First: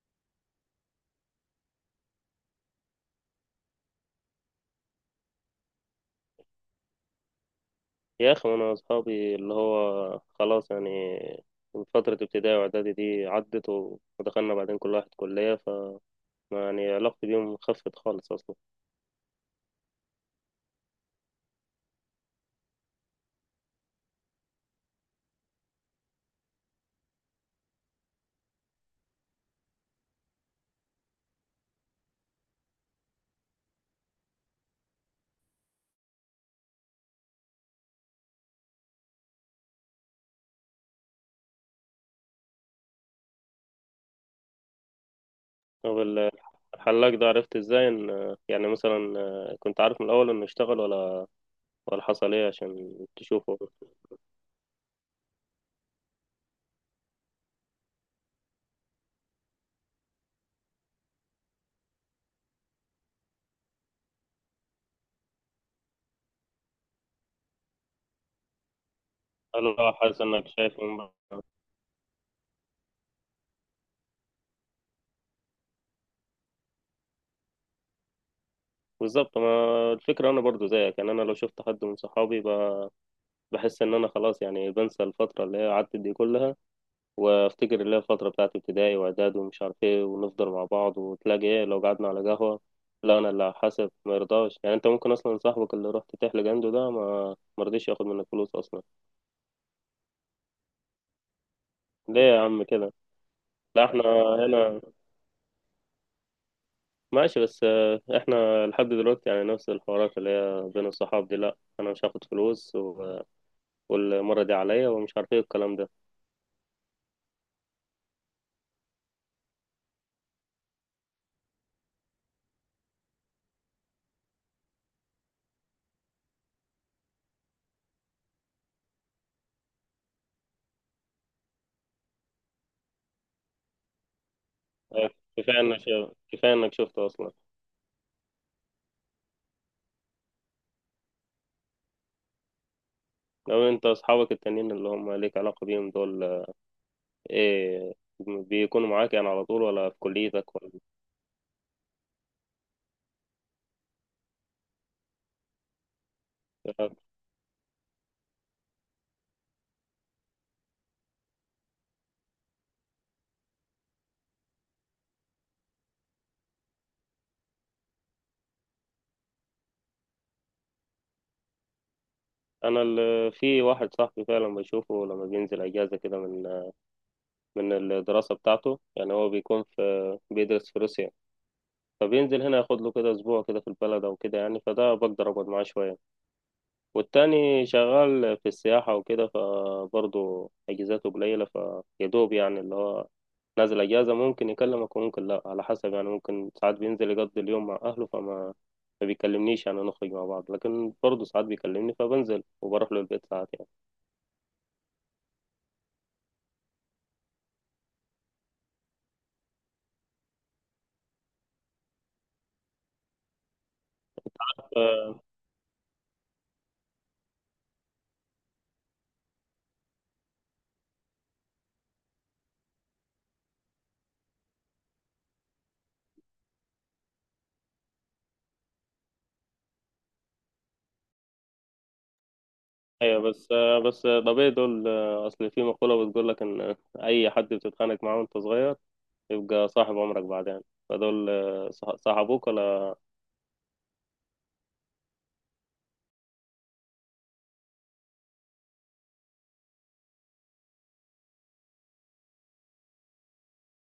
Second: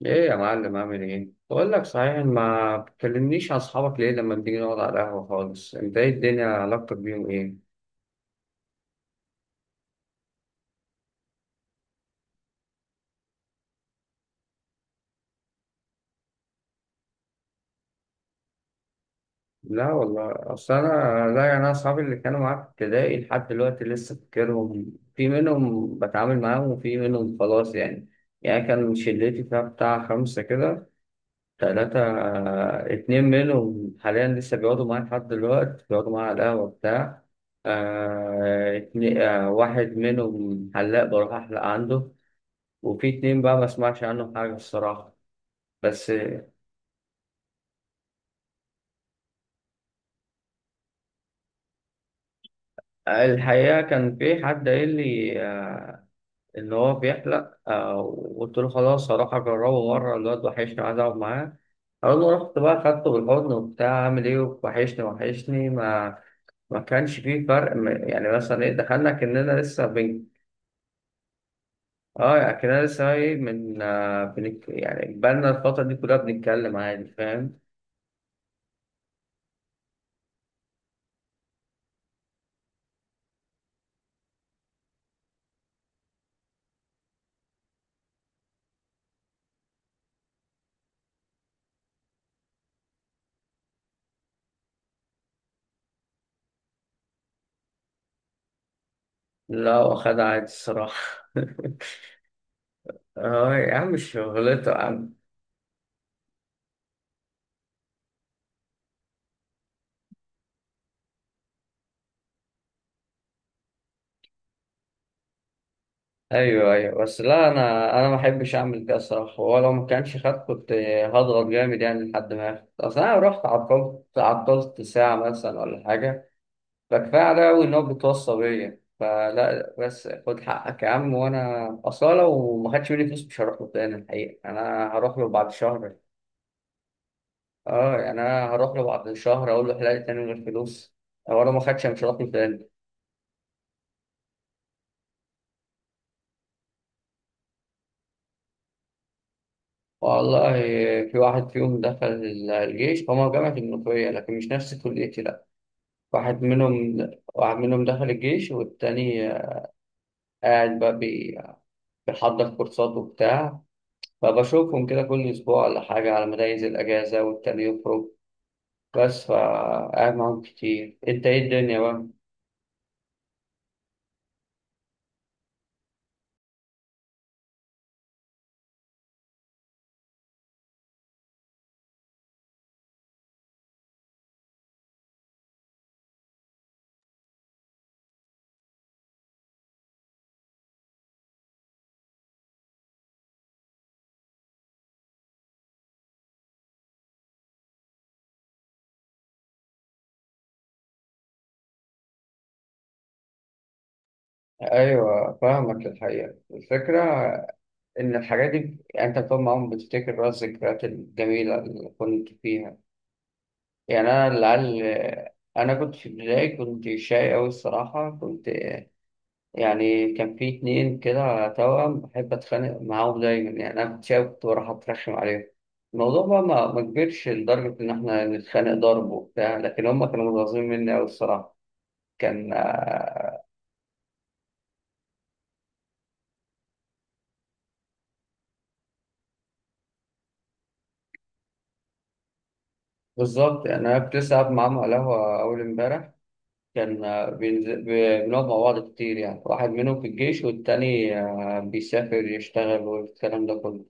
ايه يا معلم، عامل ايه؟ بقول لك صحيح، ما بتكلمنيش عن اصحابك ليه لما بنيجي نقعد على القهوة خالص؟ انت ايه الدنيا، علاقتك بيهم ايه؟ يا أخي أنا أصحابي اللي هو خلاص يعني من فترة ابتدائي وإعدادي دي عدت و- ودخلنا بعدين كل واحد كلية ف يعني علاقتي بيهم خفت خالص أصلا. لا والله، اصل انا، لا يعني انا اصحابي اللي كانوا معاك في ابتدائي لحد دلوقتي لسه فاكرهم، في منهم بتعامل معاهم وفي منهم خلاص يعني. يعني كان شلتي فيها بتاع خمسة كده، تلاتة، اتنين منهم حاليا لسه بيقعدوا معايا لحد دلوقتي بيقعدوا معايا على القهوة بتاع. آه، اتنين. آه، واحد منهم حلاق بروح أحلق عنده، وفي اتنين بقى ما اسمعش عنهم حاجة الصراحة. طب بس الحلاق ده عرفت إزاي إن يعني مثلا كنت عارف من الأول إنه اشتغل ولا حصل إيه عشان تشوفه؟ الحقيقة كان في حد قايل لي، إن هو بيحلق، وقلت له خلاص هروح أجربه مرة، الواد وحشني عايز أقعد معاه. أول ما رحت بقى خدته بالحضن وبتاع، عامل إيه، وحشني وحشني، ما كانش فيه فرق يعني مثلا إيه، دخلنا كأننا قال له لسه حاسس بن إنك شايفه من بعيد. آه، يعني كأننا لسه إيه من بنك، يعني بقالنا الفترة دي كلها بنتكلم عادي، فاهم. بالظبط، ما الفكرة أنا برضو زيك يعني أنا لو شفت حد من صحابي بحس إن أنا خلاص يعني بنسى الفترة اللي هي عدت دي كلها وافتكر اللي هي الفترة بتاعت ابتدائي واعدادي ومش عارف ايه، ونفضل مع بعض وتلاقي ايه لو قعدنا على قهوة. لا انا اللي هحاسب، ما يرضاش يعني، انت ممكن اصلا صاحبك اللي رحت تحلق عنده ده ما مرضيش ياخد منك فلوس اصلا. لا، واخدها عادي الصراحة. ليه يا عم كده؟ اه يا لا عم، احنا مش شغلته يا هنا عم. ماشي بس احنا لحد دلوقتي يعني نفس الحوارات اللي هي بين الصحاب دي، لا انا مش هاخد فلوس و- والمرة دي عليا ومش عارف ايه الكلام ده. ايوه ايوه، بس لا انا، ما احبش اعمل كده الصراحه، ولو ما كانش خد كنت هضغط جامد يعني لحد ما ياخد، اصل انا رحت عطلت ساعه مثلا ولا حاجه. فكفايه عليا قوي ان هو بيتوصى بيا، فلا بس خد حقك يا عم، وانا اصلا لو ما خدش مني فلوس مش هروح له تاني الحقيقه، انا آه، هروح له بعد كفاية انك شهر. كفاية انك شفته اصلا. اه يعني انا هروح له بعد شهر اقول له حلال، تاني من غير فلوس، ولو ما خدش أنا مش هروح له تاني. لو انت اصحابك التانيين اللي هم ليك علاقة بيهم دول، إيه، بيكونوا معاك يعني على طول ولا في والله كليتك ولا؟ في واحد فيهم دخل الجيش، هما جامعة المنوفية لكن مش نفس كليتي لأ. واحد منهم، واحد منهم دخل الجيش، والتاني قاعد بقى بيحضر كورسات وبتاع. فبشوفهم كده كل أسبوع ولا حاجة على مدايز الأجازة، والتاني يخرج بس، فقاعد معاهم كتير. أنت إيه الدنيا بقى؟ أنا في واحد صاحبي فعلا بشوفه لما بينزل أجازة كده من من الدراسة بتاعته، يعني هو بيكون في بيدرس في روسيا، فبينزل هنا ياخد له كده أسبوع كده في البلد أو كده، يعني فده بقدر أقعد معاه شوية. والتاني شغال في السياحة وكده فبرضه أجازاته قليلة، فيدوب يعني اللي هو نازل أجازة ممكن يكلمك وممكن لأ على حسب، يعني ممكن ساعات بينزل يقضي اليوم مع أهله فما ما بيكلمنيش يعني نخرج مع بعض، لكن برضه ساعات بيكلمني فبنزل وبروح له البيت ساعات يعني. أيوة فاهمك الحقيقة، الفكرة إن الحاجات دي أنت بتقعد معاهم بتفتكر بقى الذكريات الجميلة اللي كنت فيها. يعني أنا العيال، أنا كنت في البداية كنت شاي أوي الصراحة، كنت يعني كان في اتنين كده توأم بحب أتخانق معاهم دايما، يعني أنا كنت شاي كنت بروح أترخم عليهم. الموضوع بقى ما كبرش لدرجة إن إحنا نتخانق ضرب وبتاع، لكن هما كانوا متغاظين مني أوي الصراحة. كان أيوة. بس طبيعي دول، أصل في مقولة بتقول لك إن أي حد بتتخانق معاه وأنت صغير يبقى صاحب عمرك بعدين، فدول صاحبوك ولا؟ بالظبط يعني، أنا كنت لسه قاعد معاهم على القهوة أول إمبارح. كان بينزل، بنقعد مع بعض كتير، يعني واحد منهم في الجيش والتاني بيسافر يشتغل، والكلام ده كله.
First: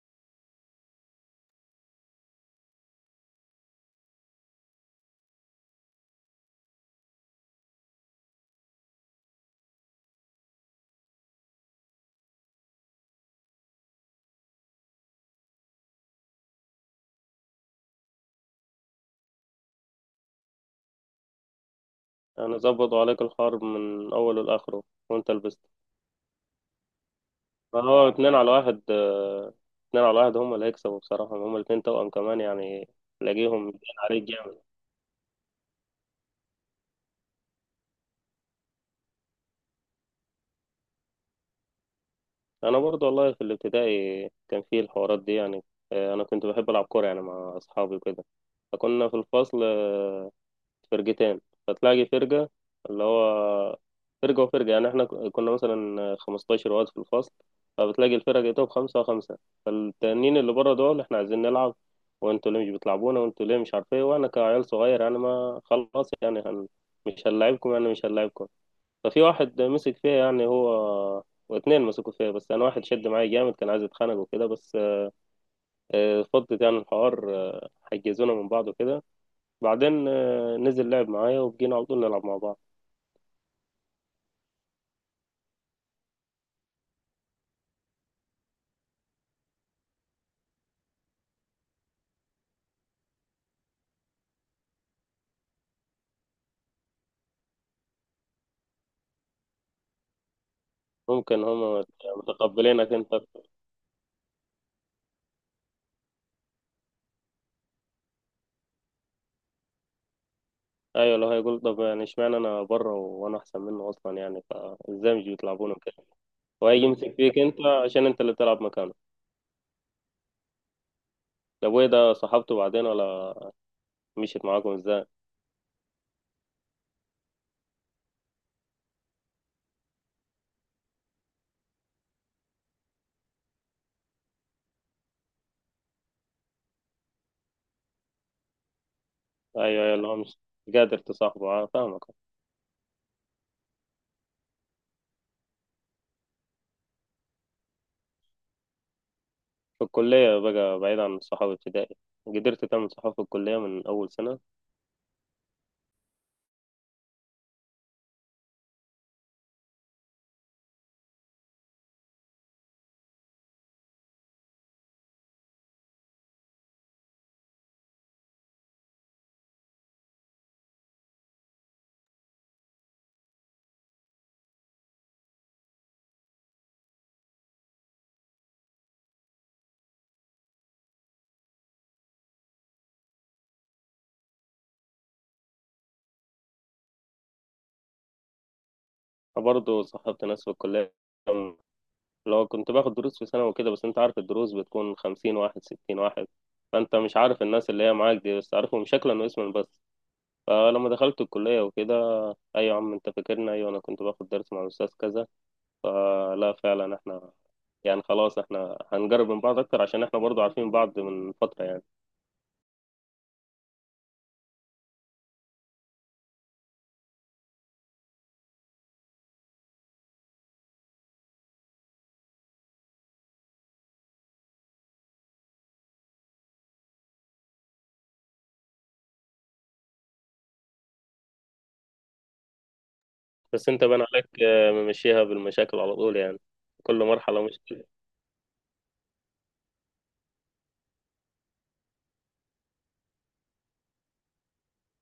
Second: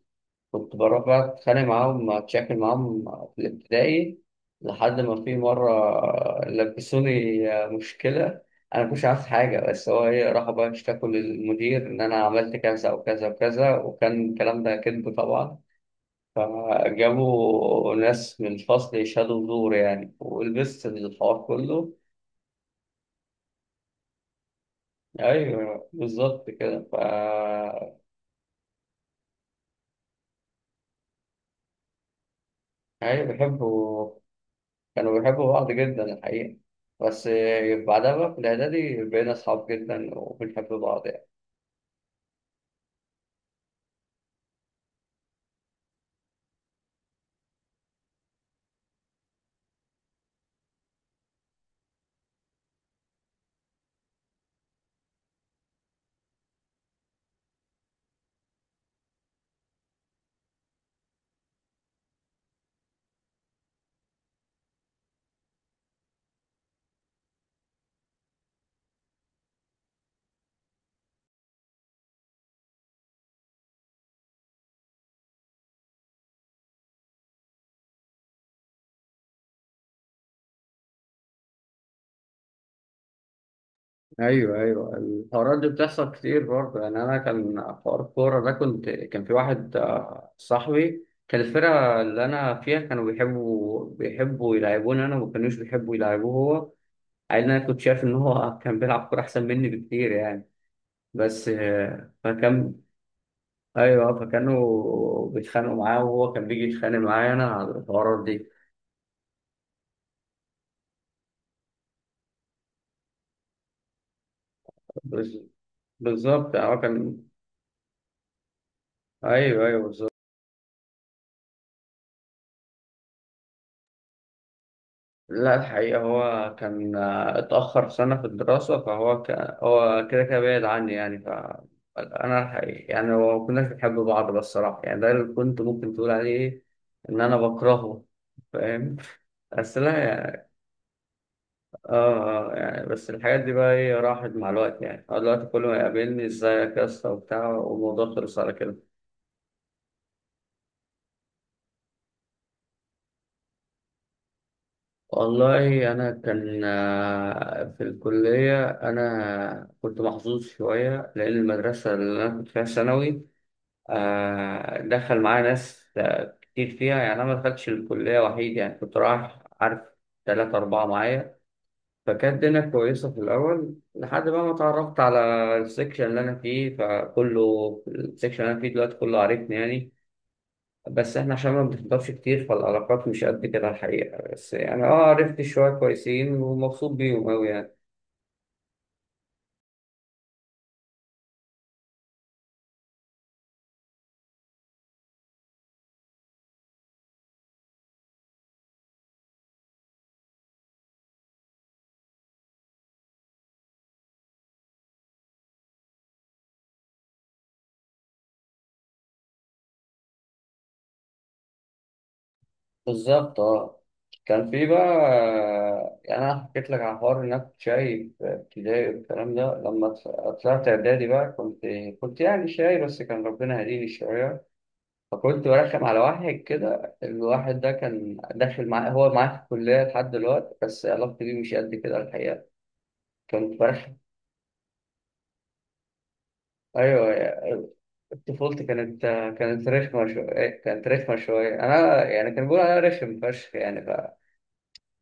كنت بروح بقى أتخانق معاهم أتشاكل معاهم في الابتدائي، لحد ما في مرة لبسوني مشكلة، أنا مكنتش عارف حاجة، بس هو إيه راحوا بقى اشتكوا للمدير إن أنا عملت كذا وكذا وكذا، وكان الكلام ده كذب طبعا. فجابوا ناس من الفصل يشهدوا زور يعني، ولبست الحوار كله. يعني ظبطوا عليك الحرب من أوله لآخره وأنت لبست. أيوه بالظبط كده فا، فهو اتنين على واحد. اتنين على واحد هما اللي هيكسبوا بصراحة، هما الاتنين توأم كمان يعني أيوه تلاقيهم باين بحبه. عليك جامد. كانوا بيحبوا بعض جدا الحقيقة، بس بعدها بقى في الإعدادي بقينا أصحاب جدا وبنحب بعض يعني. أنا برضو والله في الابتدائي كان فيه الحوارات دي يعني. أنا كنت بحب ألعب كورة يعني مع أصحابي وكده، فكنا في الفصل فرقتين، فتلاقي فرقة، اللي هو فرقة وفرقة، يعني احنا كنا مثلا 15 واد في الفصل، فبتلاقي الفرق بتاعتهم خمسة وخمسة، فالتانيين اللي بره دول احنا عايزين نلعب، وانتوا ليه مش بتلعبونا، وانتوا ليه مش عارف ايه، وانا كعيال صغير يعني ما خلاص يعني هن مش هنلعبكم. ففي واحد مسك فيها يعني هو، واتنين مسكوا فيها، بس انا واحد شد معايا جامد كان عايز يتخانق وكده، بس فضت يعني الحوار، حجزونا من بعض وكده. بعدين نزل لعب معايا وبقينا على طول نلعب مع بعض. ايوه ايوه، الحوارات دي بتحصل كتير برضه، يعني أنا كان حوار الكورة ده، كنت كان في واحد صاحبي، كان الفرقة اللي أنا فيها كانوا بيحبوا يلعبوني أنا، وما كانوش بيحبوا يلعبوه هو، عيل. أنا كنت شايف إن هو كان بيلعب كورة أحسن مني بكتير يعني. ممكن بس هم فكان، متقبلينك انت أكتر. أيوه فكانوا بيتخانقوا معاه، وهو كان بيجي يتخانق معايا أنا على الحوارات دي. ايوه، لو هيقول طب يعني اشمعنى انا بره وانا احسن منه اصلا، يعني فازاي مش بس بيطلعوني كده، بالظبط هو وهيجي يمسك كان، فيك انت عشان انت اللي تلعب مكانه. ايوه ايوه بالظبط. طب وايه ده، صاحبته بعدين ولا مشيت معاكم ازاي؟ لا الحقيقة هو كان اتأخر سنة في الدراسة، هو كده كده بعيد عني يعني ف، أنا الحقيقة يعني ما كناش بنحب بعض، بس الصراحة يعني ده اللي كنت ممكن تقول عليه إن أنا بكرهه، فاهم. بس ايوه لا اللي هو مش يعني، قادر تصاحبه، اه فاهمك. يعني بس الحاجات دي بقى إيه راحت مع الوقت، يعني هو دلوقتي كل ما يقابلني إزيك يا اسطى وبتاع، والموضوع خلص على كده. في الكلية بقى بعيد عن صحاب ابتدائي، قدرت تعمل صحاب في الكلية من أول سنة؟ والله أنا كان في الكلية، أنا كنت محظوظ شوية لأن المدرسة اللي أنا كنت فيها ثانوي دخل معايا ناس، كتير فيها، يعني أنا ما دخلتش الكلية وحيد، يعني كنت رايح عارف تلاتة أربعة معايا. فكانت الدنيا كويسة في الأول لحد بقى ما اتعرفت على السكشن اللي أنا فيه، فكله السكشن اللي أنا فيه دلوقتي كله عارفني يعني، بس احنا عشان ما بنحضرش كتير فالعلاقات مش قد كده الحقيقة، بس يعني اه عرفت شوية كويسين ومبسوط بيهم أوي يعني. برضه صاحبت ناس في الكلية لو كنت باخد دروس في ثانوي وكده، بس انت عارف الدروس بتكون خمسين واحد ستين واحد، فانت مش عارف الناس اللي هي معاك دي، بس عارفهم شكلا واسما بس. فلما دخلت الكلية وكده، ايوه يا عم انت فاكرنا، ايوه انا كنت باخد درس مع الاستاذ كذا، فلا فعلا احنا يعني خلاص احنا هنقرب من بعض اكتر عشان احنا برضو عارفين بعض من فترة يعني. بالظبط اه. كان في بقى يعني، أنا حكيت لك على حوار إنك كنت شاي في ابتدائي والكلام ده، لما طلعت إعدادي بقى كنت، يعني شاي، بس كان ربنا هديني شوية. فكنت برخم على واحد كده، الواحد ده كان داخل معاه، هو معاه في الكلية لحد دلوقتي، بس علاقتي بيه مش قد كده الحقيقة، كنت بس انت برخم. بان عليك ممشيها بالمشاكل على طول يعني، كل مرحلة أيوه مشكلة. طفولتي كانت، كانت رخمة شوية أنا يعني، كان بيقولوا عليا رخم فشخ يعني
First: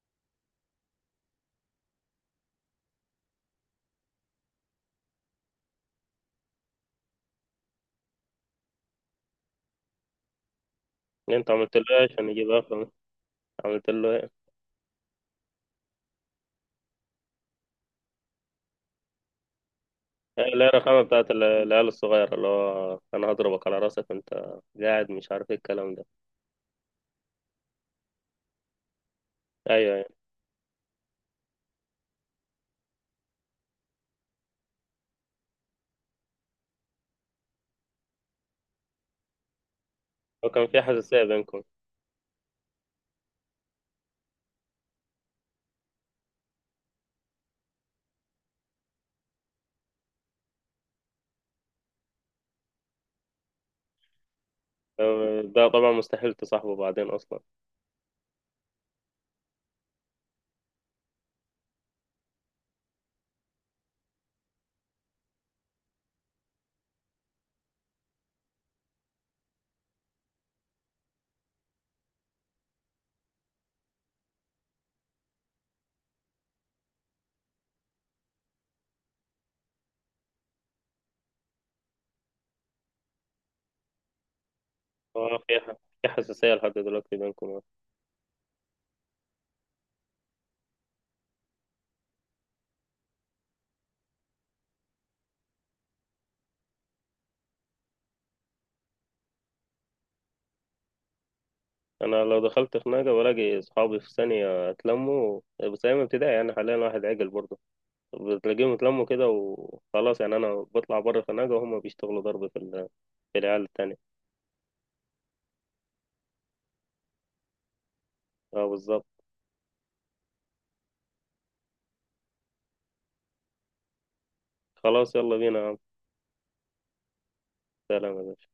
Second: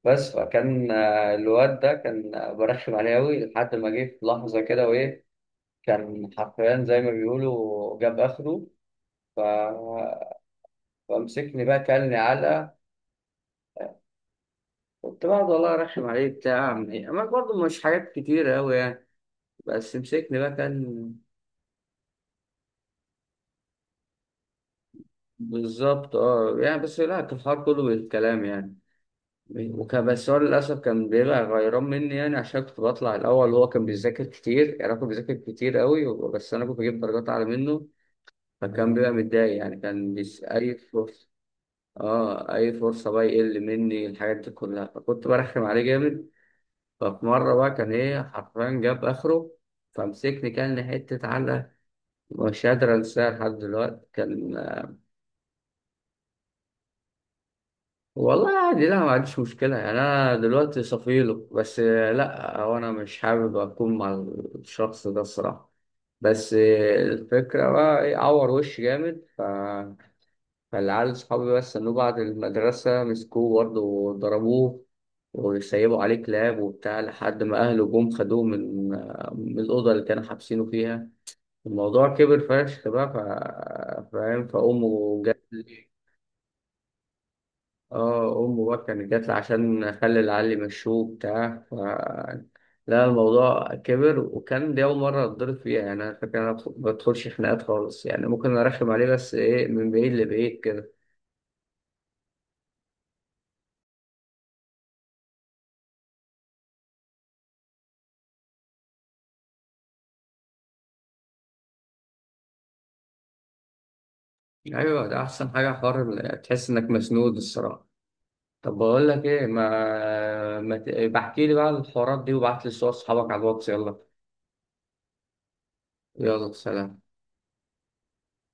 بس فكان الواد ده كان برخم عليه أوي، لحد ما جه في لحظة كده وإيه كان حرفيا زي ما بيقولوا جاب آخره، ف... انت فمسكني عملت له بقى ايه كلني عشان يجيب علقة. اخر عملت له ايه كنت بقعد والله أرخم عليه بتاع، أما برضه مش حاجات كتيرة أوي يعني، بس مسكني هي بقى، اللي هي كان الرخامة بتاعت العيال الصغيرة، اللي هو أنا هضربك على راسك، أنت قاعد مش عارف إيه الكلام ده. بالظبط أه يعني. بس لا كان الحوار كله بالكلام يعني. أيوه، وكان بس هو للأسف كان بيبقى غيران مني يعني، عشان كنت بطلع الأول وهو كان بيذاكر كتير، يعني هو كان بيذاكر كتير قوي. بس أنا كنت بجيب درجات أعلى منه، فكان بيبقى متضايق يعني، كان بيس وكان أي في حساسية فرصة، بينكم. آه أي فرصة بقى يقل مني، الحاجات دي كلها فكنت برخم عليه جامد. ففي مرة بقى كان إيه حرفيا جاب آخره، فمسكني كان حتة علقة مش قادر أنساها لحد دلوقتي كان. ده طبعا مستحيل تصاحبه بعدين أصلا. والله عادي، لا ما عنديش مشكلة يعني، أنا دلوقتي صفيله، بس لا هو أنا مش حابب أكون مع الشخص ده الصراحة. بس الفكرة بقى إيه عور وش جامد فالعيال صحابي بس إنه بعد المدرسة مسكوه برضه وضربوه وسيبوا عليه كلاب وبتاع، لحد ما أهله جم خدوه من من الأوضة اللي كانوا حابسينه فيها. الموضوع كبر فشخ بقى فاهم، فأمه هو جت. في في حساسية لحد دلوقتي بينكم؟ اه امه بقى كانت جات لي عشان اخلي علي مشوه بتاع، ف لا الموضوع كبر، وكان دي اول مره اتضرب فيها يعني، انا فاكر انا ما بدخلش خناقات خالص يعني، ممكن ارخم عليه بس ايه من بعيد لبعيد كده. أنا لو دخلت خناقة بلاقي صحابي في ثانية اتلموا، بس أيام ابتدائي يعني، حاليا واحد عاقل برضه، بتلاقيهم اتلموا كده وخلاص، يعني أنا بطلع بره خناقة وهم بيشتغلوا ضرب في في العيال التانية. ايوه ده احسن حاجه حوار تحس انك مسنود الصراحه. أه طب بالظبط. بقول لك ايه ما, ما... ت- بحكي لي بقى الحوارات دي، وبعت لي صور اصحابك على الواتس، يلا. خلاص يلا بينا يا عم. يلا سلام. سلام يا باشا.